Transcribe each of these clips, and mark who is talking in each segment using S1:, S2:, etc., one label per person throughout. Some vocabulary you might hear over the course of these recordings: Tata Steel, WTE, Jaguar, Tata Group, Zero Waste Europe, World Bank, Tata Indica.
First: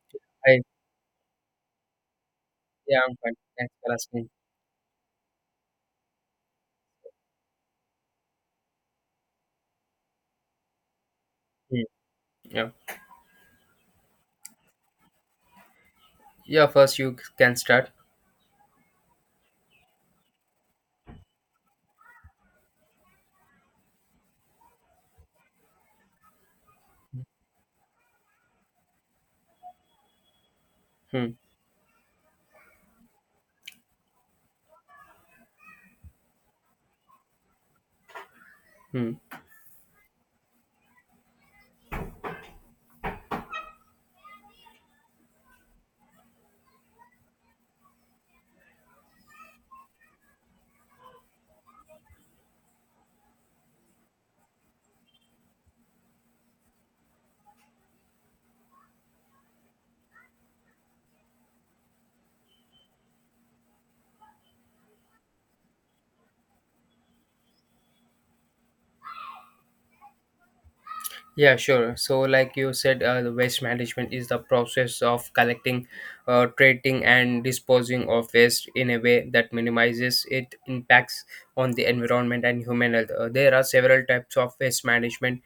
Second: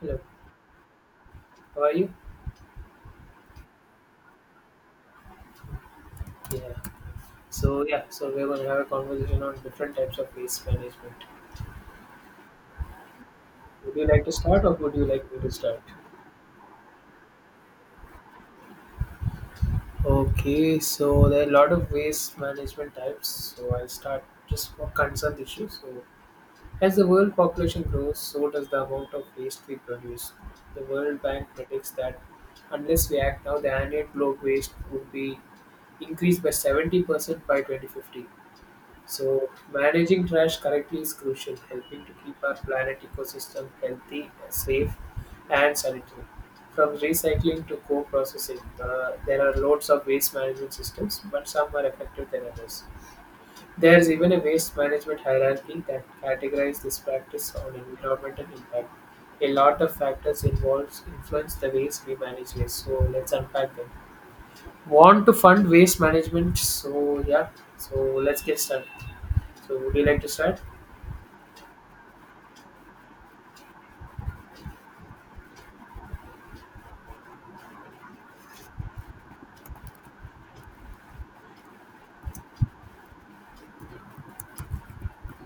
S1: Hello,
S2: Hi.
S1: how are you?
S2: Yeah, I'm fine. Thanks for asking.
S1: Yeah. So we're gonna have a conversation on different types of waste management.
S2: Hmm. Yeah.
S1: Would you like to start or would you like me to start?
S2: Yeah, first you can start.
S1: Okay, so there are a lot of waste management types. So I'll start just for concerned issues. So as the world population grows, so does the amount of waste we produce. The World
S2: Hmm.
S1: Bank predicts that unless we act now, the annual globe waste would be increased by 70% by 2050.
S2: Hmm.
S1: So, managing trash correctly is crucial, helping to keep our planet ecosystem healthy, safe, and sanitary. From recycling to co processing, there are loads of waste management systems, but some are effective than others. There is even a waste management hierarchy that categorizes this practice on environmental impact. A lot of factors involved influence the ways we manage waste, so let's unpack them. Want to fund waste management? So let's get started. So, would you like to start?
S2: Yeah, sure. So, like you said, the waste management is the process of collecting, treating, and disposing of waste in a way that minimizes its impacts on the environment and human health. There are several types of waste management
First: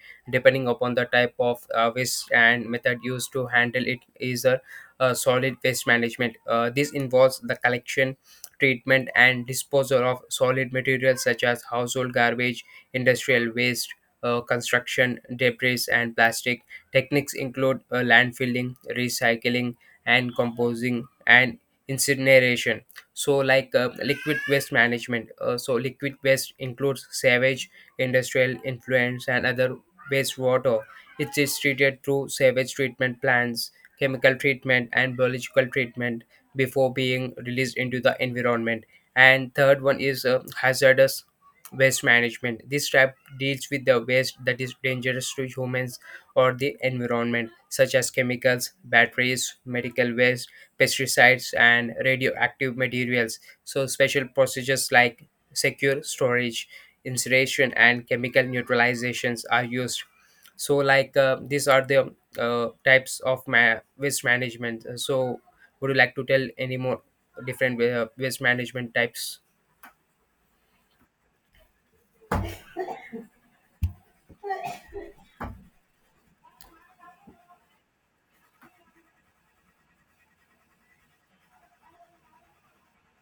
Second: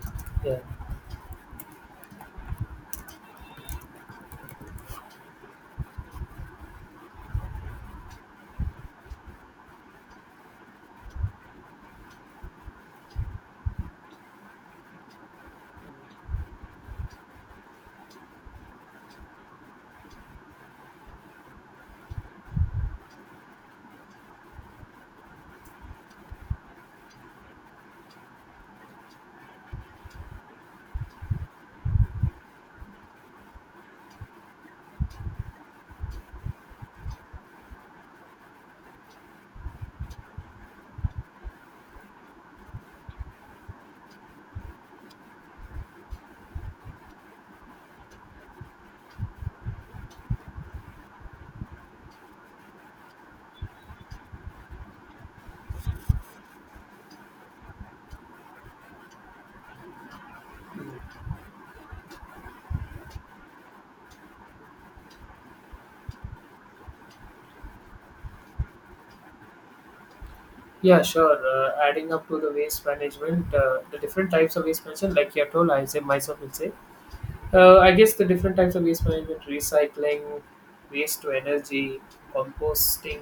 S1: Yeah.
S2: depending upon the type of waste and method used to handle it. Is a, solid waste management. This involves the collection, treatment, and disposal of solid materials such as household garbage, industrial waste, construction debris, and plastic. Techniques include landfilling, recycling, and composing, and incineration. So, like liquid waste management. So, liquid waste includes sewage, industrial influence, and other wastewater. It is treated through sewage treatment plants, chemical treatment, and biological treatment before being released into the environment. And third one is hazardous waste management. This trap deals with the waste that is dangerous to humans or the environment, such as chemicals, batteries, medical waste, pesticides, and radioactive materials. So, special procedures like secure storage, incineration, and chemical neutralizations are used. So, like these are the types of waste management. So, would you like to tell any more different waste management types?
S1: Yeah, sure. Adding up to the waste management, the different types of waste management, like you have told, I say myself will say. I guess the different types of waste management: recycling, waste to energy, composting,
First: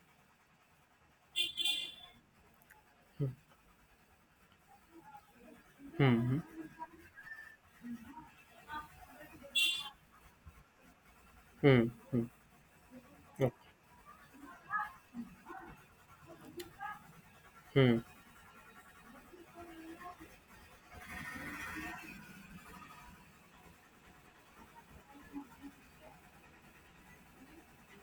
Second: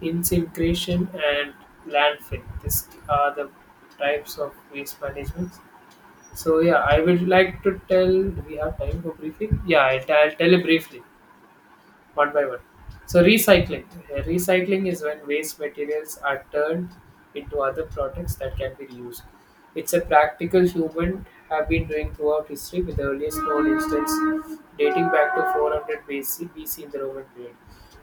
S1: incineration, and landfill. These are the types of waste management.
S2: Hmm.
S1: So yeah, I would like to tell. Do we have time for briefing? Yeah, I'll tell it briefly
S2: Hmm. Hmm.
S1: one by one. So recycling. Recycling is when waste materials are turned into other
S2: Hmm.
S1: products that can be reused. It's a practical human have been doing throughout history with the earliest known instance dating back to 400 BC, BC in the Roman period.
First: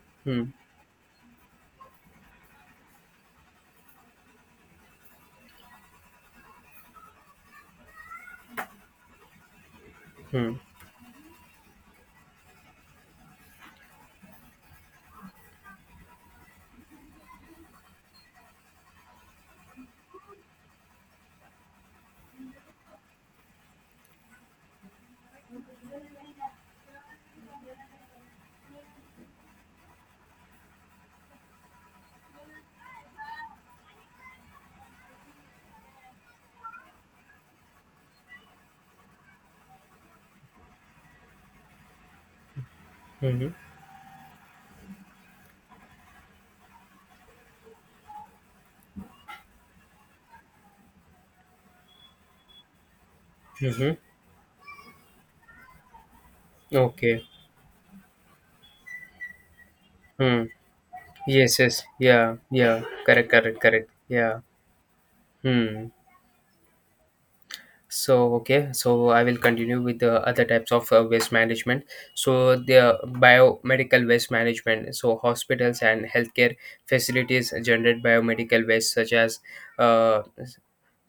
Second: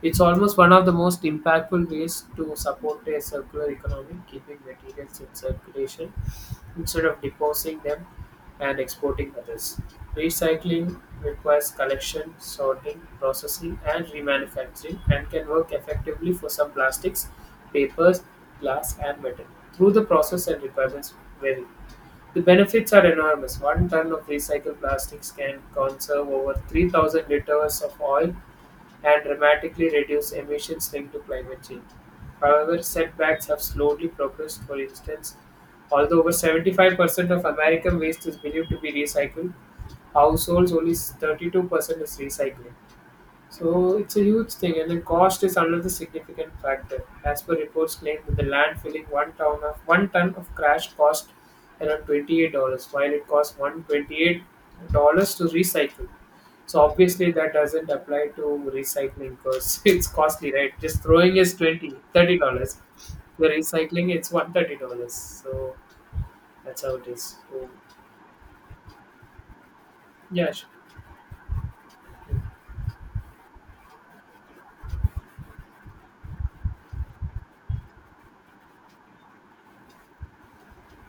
S1: It's
S2: Hmm.
S1: almost one of the most impactful ways to support a circular economy, keeping materials in circulation instead of deposing them and exporting others.
S2: Hmm.
S1: Recycling requires collection, sorting, processing, and remanufacturing and can work effectively for some plastics, papers, glass, and metal. Through the process and requirements vary. The benefits are enormous. One ton of recycled plastics can conserve over 3,000 liters of oil and dramatically reduce emissions linked to climate change. However, setbacks have slowly progressed. For instance, although over 75% of American waste is believed to be recycled, households only 32% is recycling.
S2: Mhm.
S1: So it's a huge thing, and the cost is another significant factor. As per reports claim that the land filling one ton of trash cost around $28, while it costs one hundred
S2: Mhm.
S1: twenty-eight dollars to recycle. So
S2: Okay.
S1: obviously that doesn't apply to recycling because it's
S2: Hmm.
S1: costly, right? Just throwing is
S2: Yes. Yes.
S1: 20,
S2: Yeah.
S1: $30.
S2: Yeah. Correct.
S1: The
S2: Correct. Correct.
S1: recycling it's
S2: Yeah.
S1: $130. So
S2: Hmm.
S1: that's how it is. So
S2: So okay. So I will continue with the other
S1: yeah, sure.
S2: types of waste management. So the biomedical waste management. So hospitals and healthcare facilities generate biomedical waste such as uh,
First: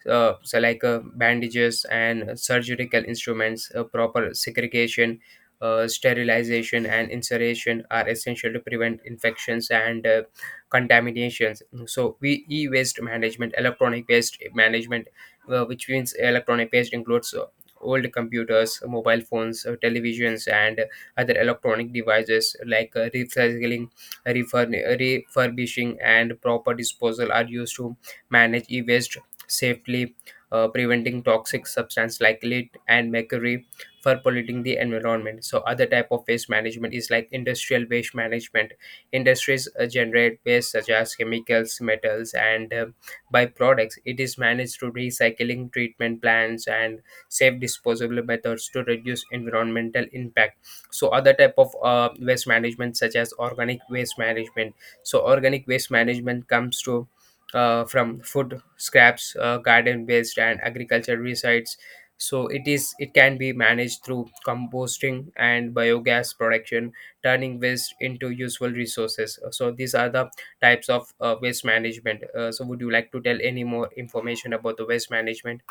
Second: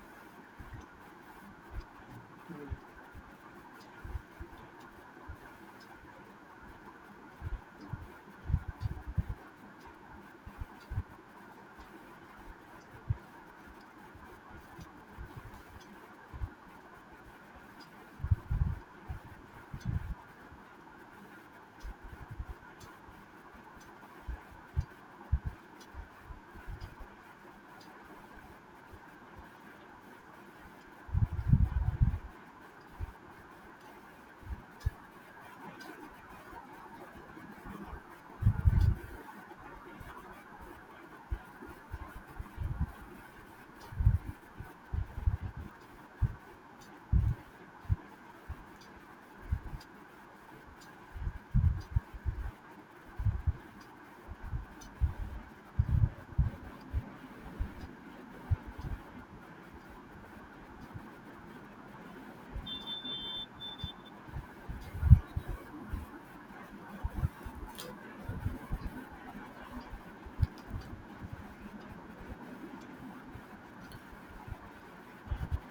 S2: bandages and surgical instruments. Proper segregation, sterilization, and insertion are essential to prevent infections and contaminations. So, we e-waste management, electronic waste management, which means electronic waste includes old computers, mobile phones, televisions, and other electronic devices. Like recycling, refurbishing, and proper disposal are used to manage e-waste safely, preventing toxic substance like lead and mercury for polluting the environment. So other type of waste management is like industrial waste management. Industries generate waste such as chemicals, metals, and byproducts. It is managed through recycling treatment plants and safe disposable methods to reduce environmental impact. So other type of waste management such as organic waste management. So organic waste management comes to from food scraps, garden waste, and agriculture resites. So it can be managed through composting and biogas production, turning waste into useful resources. So these are the types of waste management. So would you like to tell any more information about the waste management?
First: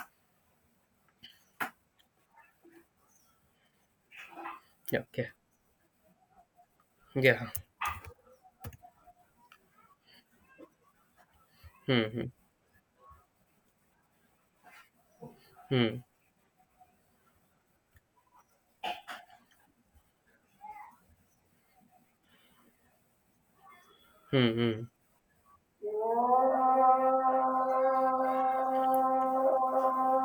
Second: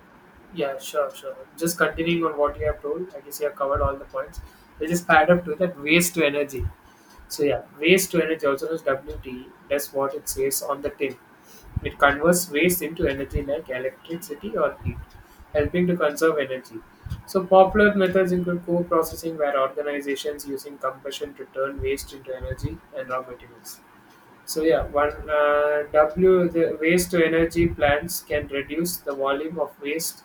S1: Yeah, sure. Just continuing on what you have told, I guess you have covered all the points. We'll
S2: Yeah.
S1: just
S2: Okay.
S1: add up to that waste to energy. So
S2: Yeah.
S1: yeah, waste to energy also known as WTE. That's what it says on the tin. It
S2: Hmm.
S1: converts waste into energy like electricity or heat, helping to
S2: Hmm.
S1: conserve energy. So popular methods include co-processing, where organizations using combustion to turn waste into energy and raw materials.
S2: Hmm.
S1: So
S2: Hmm. Hmm.
S1: yeah, one W the waste to energy plants can reduce the volume of waste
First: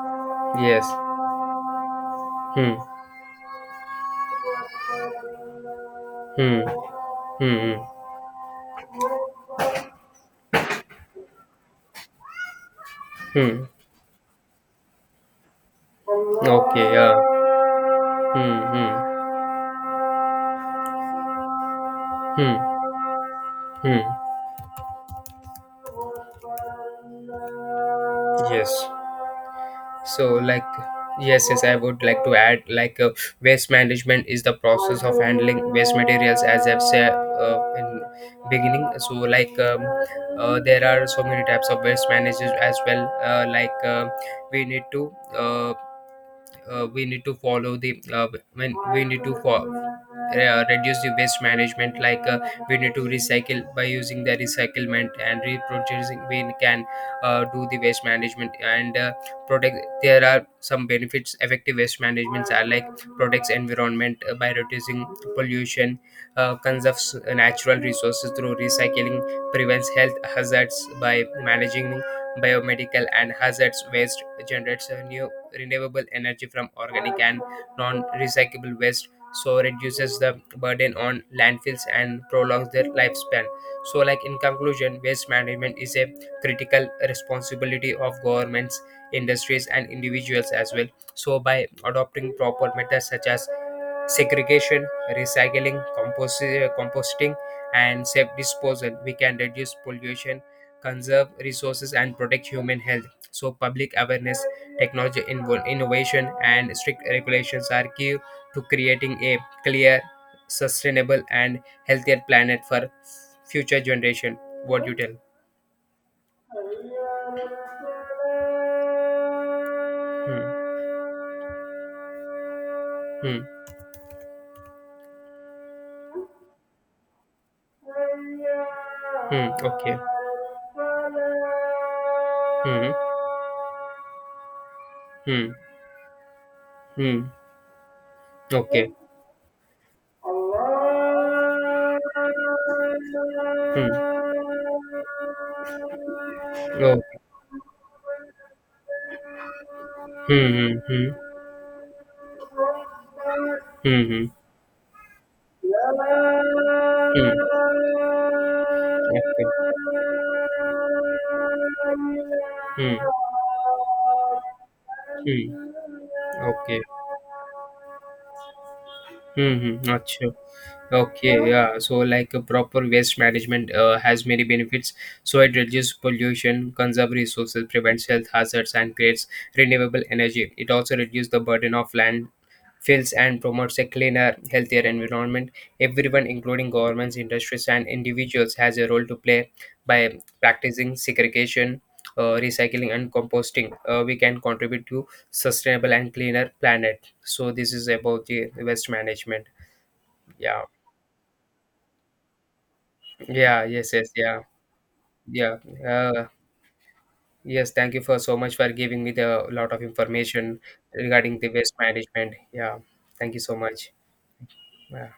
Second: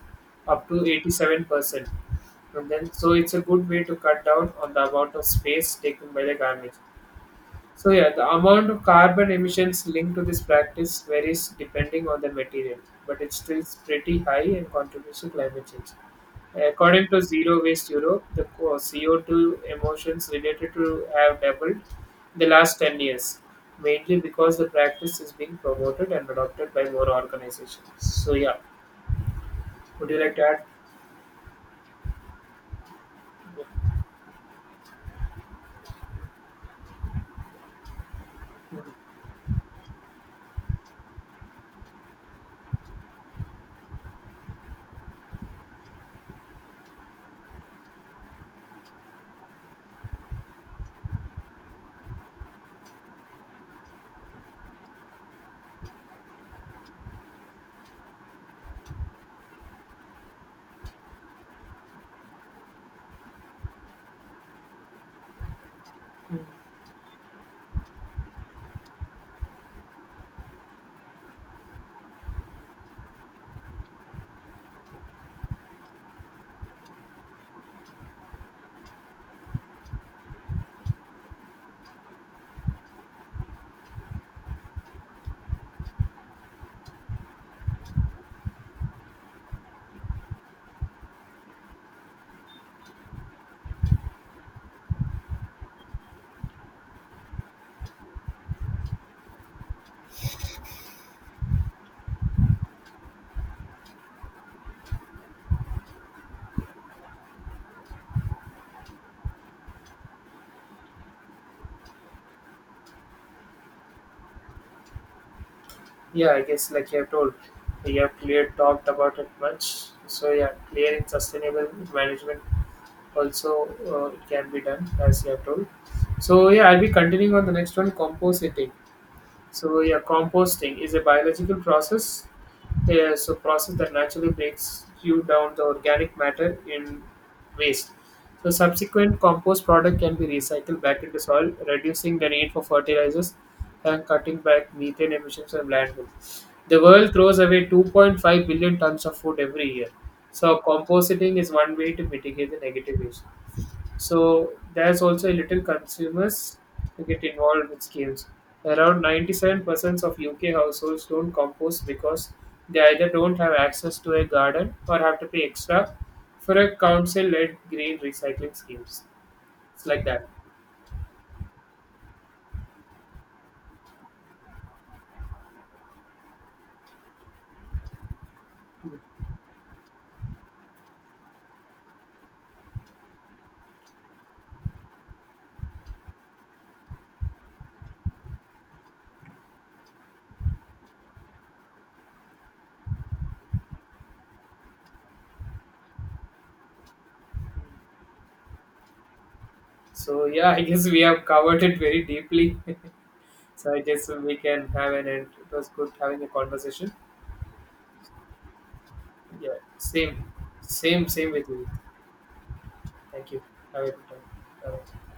S1: up to
S2: Yes.
S1: 87%. And
S2: Hmm.
S1: then so it's a good way to cut down on the amount of space taken by the
S2: Hmm.
S1: garbage.
S2: Hmm. Hmm.
S1: So yeah, the amount of carbon emissions linked to this practice varies depending on the material, but it's still
S2: Hmm.
S1: pretty high and contributes to climate change.
S2: Okay.
S1: According
S2: Yeah.
S1: to Zero Waste Europe, the
S2: Hmm. Hmm.
S1: CO2 emissions related to have doubled in the last
S2: Hmm.
S1: 10 years, mainly
S2: Hmm.
S1: because the practice is being promoted and adopted by more organizations. So yeah,
S2: Yes.
S1: would you
S2: so
S1: like to
S2: like yes, yes, I would like to add, like, waste management is the process of handling waste materials, as I've said in beginning. So like, there are so many types of waste managers as well, like, we need to uh, we need to follow the when we need to reduce the waste management. Like we need to recycle. By using the recyclement and reproducing, we can do the waste management and protect. There are some benefits effective waste management are like protects environment by reducing pollution,
S1: add?
S2: conserves natural resources through recycling, prevents health hazards by managing biomedical and hazardous waste, generates a new renewable energy from organic and non-recyclable waste, so reduces the burden on landfills and prolongs their lifespan. So like, in conclusion, waste management is a critical responsibility of governments, industries, and individuals as well. So by adopting proper methods such as segregation, recycling, composting, and safe disposal, we can reduce pollution, conserve resources, and protect human health. So, public awareness, technology innovation, and strict regulations are key to creating a clear, sustainable, and healthier planet for future generation. What you tell?
S1: Yeah, I guess like you have told, we have clear talked about it much. So yeah,
S2: Hmm.
S1: clear and sustainable management
S2: Hmm.
S1: also it can be done as you have told. So yeah, I'll be continuing on the next one, compositing.
S2: Hmm.
S1: So
S2: Okay.
S1: yeah, composting is a biological process.
S2: Hmm.
S1: Yeah, so process that naturally breaks you
S2: Hmm. Hmm.
S1: down the organic matter in
S2: Hmm.
S1: waste. So
S2: Okay.
S1: subsequent compost product can be
S2: Hmm.
S1: recycled back into soil, reducing the need for
S2: Allah.
S1: fertilizers and cutting back methane emissions from landfill. The
S2: Oh.
S1: world throws away 2.5 billion tons of food every year.
S2: Hmm.
S1: So
S2: Hmm. Hmm.
S1: compositing is one way to mitigate the negative use.
S2: Hmm.
S1: So there's also a little consumers to get involved with schemes. Around 97% of UK households don't compost because they
S2: Hmm. Hmm. Okay.
S1: either
S2: Hmm.
S1: don't have access to a garden or have to pay
S2: Hmm.
S1: extra for a
S2: Okay.
S1: council-led green recycling schemes.
S2: Hmm. Hmm.
S1: It's like that.
S2: Achha. Okay, yeah. So, like, a proper waste management has many benefits. So, it reduces pollution, conserves resources, prevents health hazards, and creates renewable energy. It also reduces the burden of land fills and promotes a cleaner, healthier environment. Everyone, including governments, industries, and individuals, has a role to play by practicing segregation, recycling, and composting. We can contribute to sustainable and cleaner planet. So, this is about the waste management.
S1: So yeah, I
S2: Yeah.
S1: guess we have covered it very deeply.
S2: Yeah,
S1: So I
S2: yes,
S1: guess
S2: yes,
S1: we
S2: yeah,
S1: can have an end. It
S2: yeah.
S1: was good having a
S2: Uh,
S1: conversation.
S2: yes, thank you for so much for giving me the
S1: Yeah,
S2: lot of
S1: same,
S2: information
S1: same
S2: regarding
S1: with
S2: the
S1: you.
S2: waste management. Yeah,
S1: Thank
S2: thank you
S1: you.
S2: so
S1: Have a
S2: much.
S1: good time.
S2: Yeah.
S1: Bye.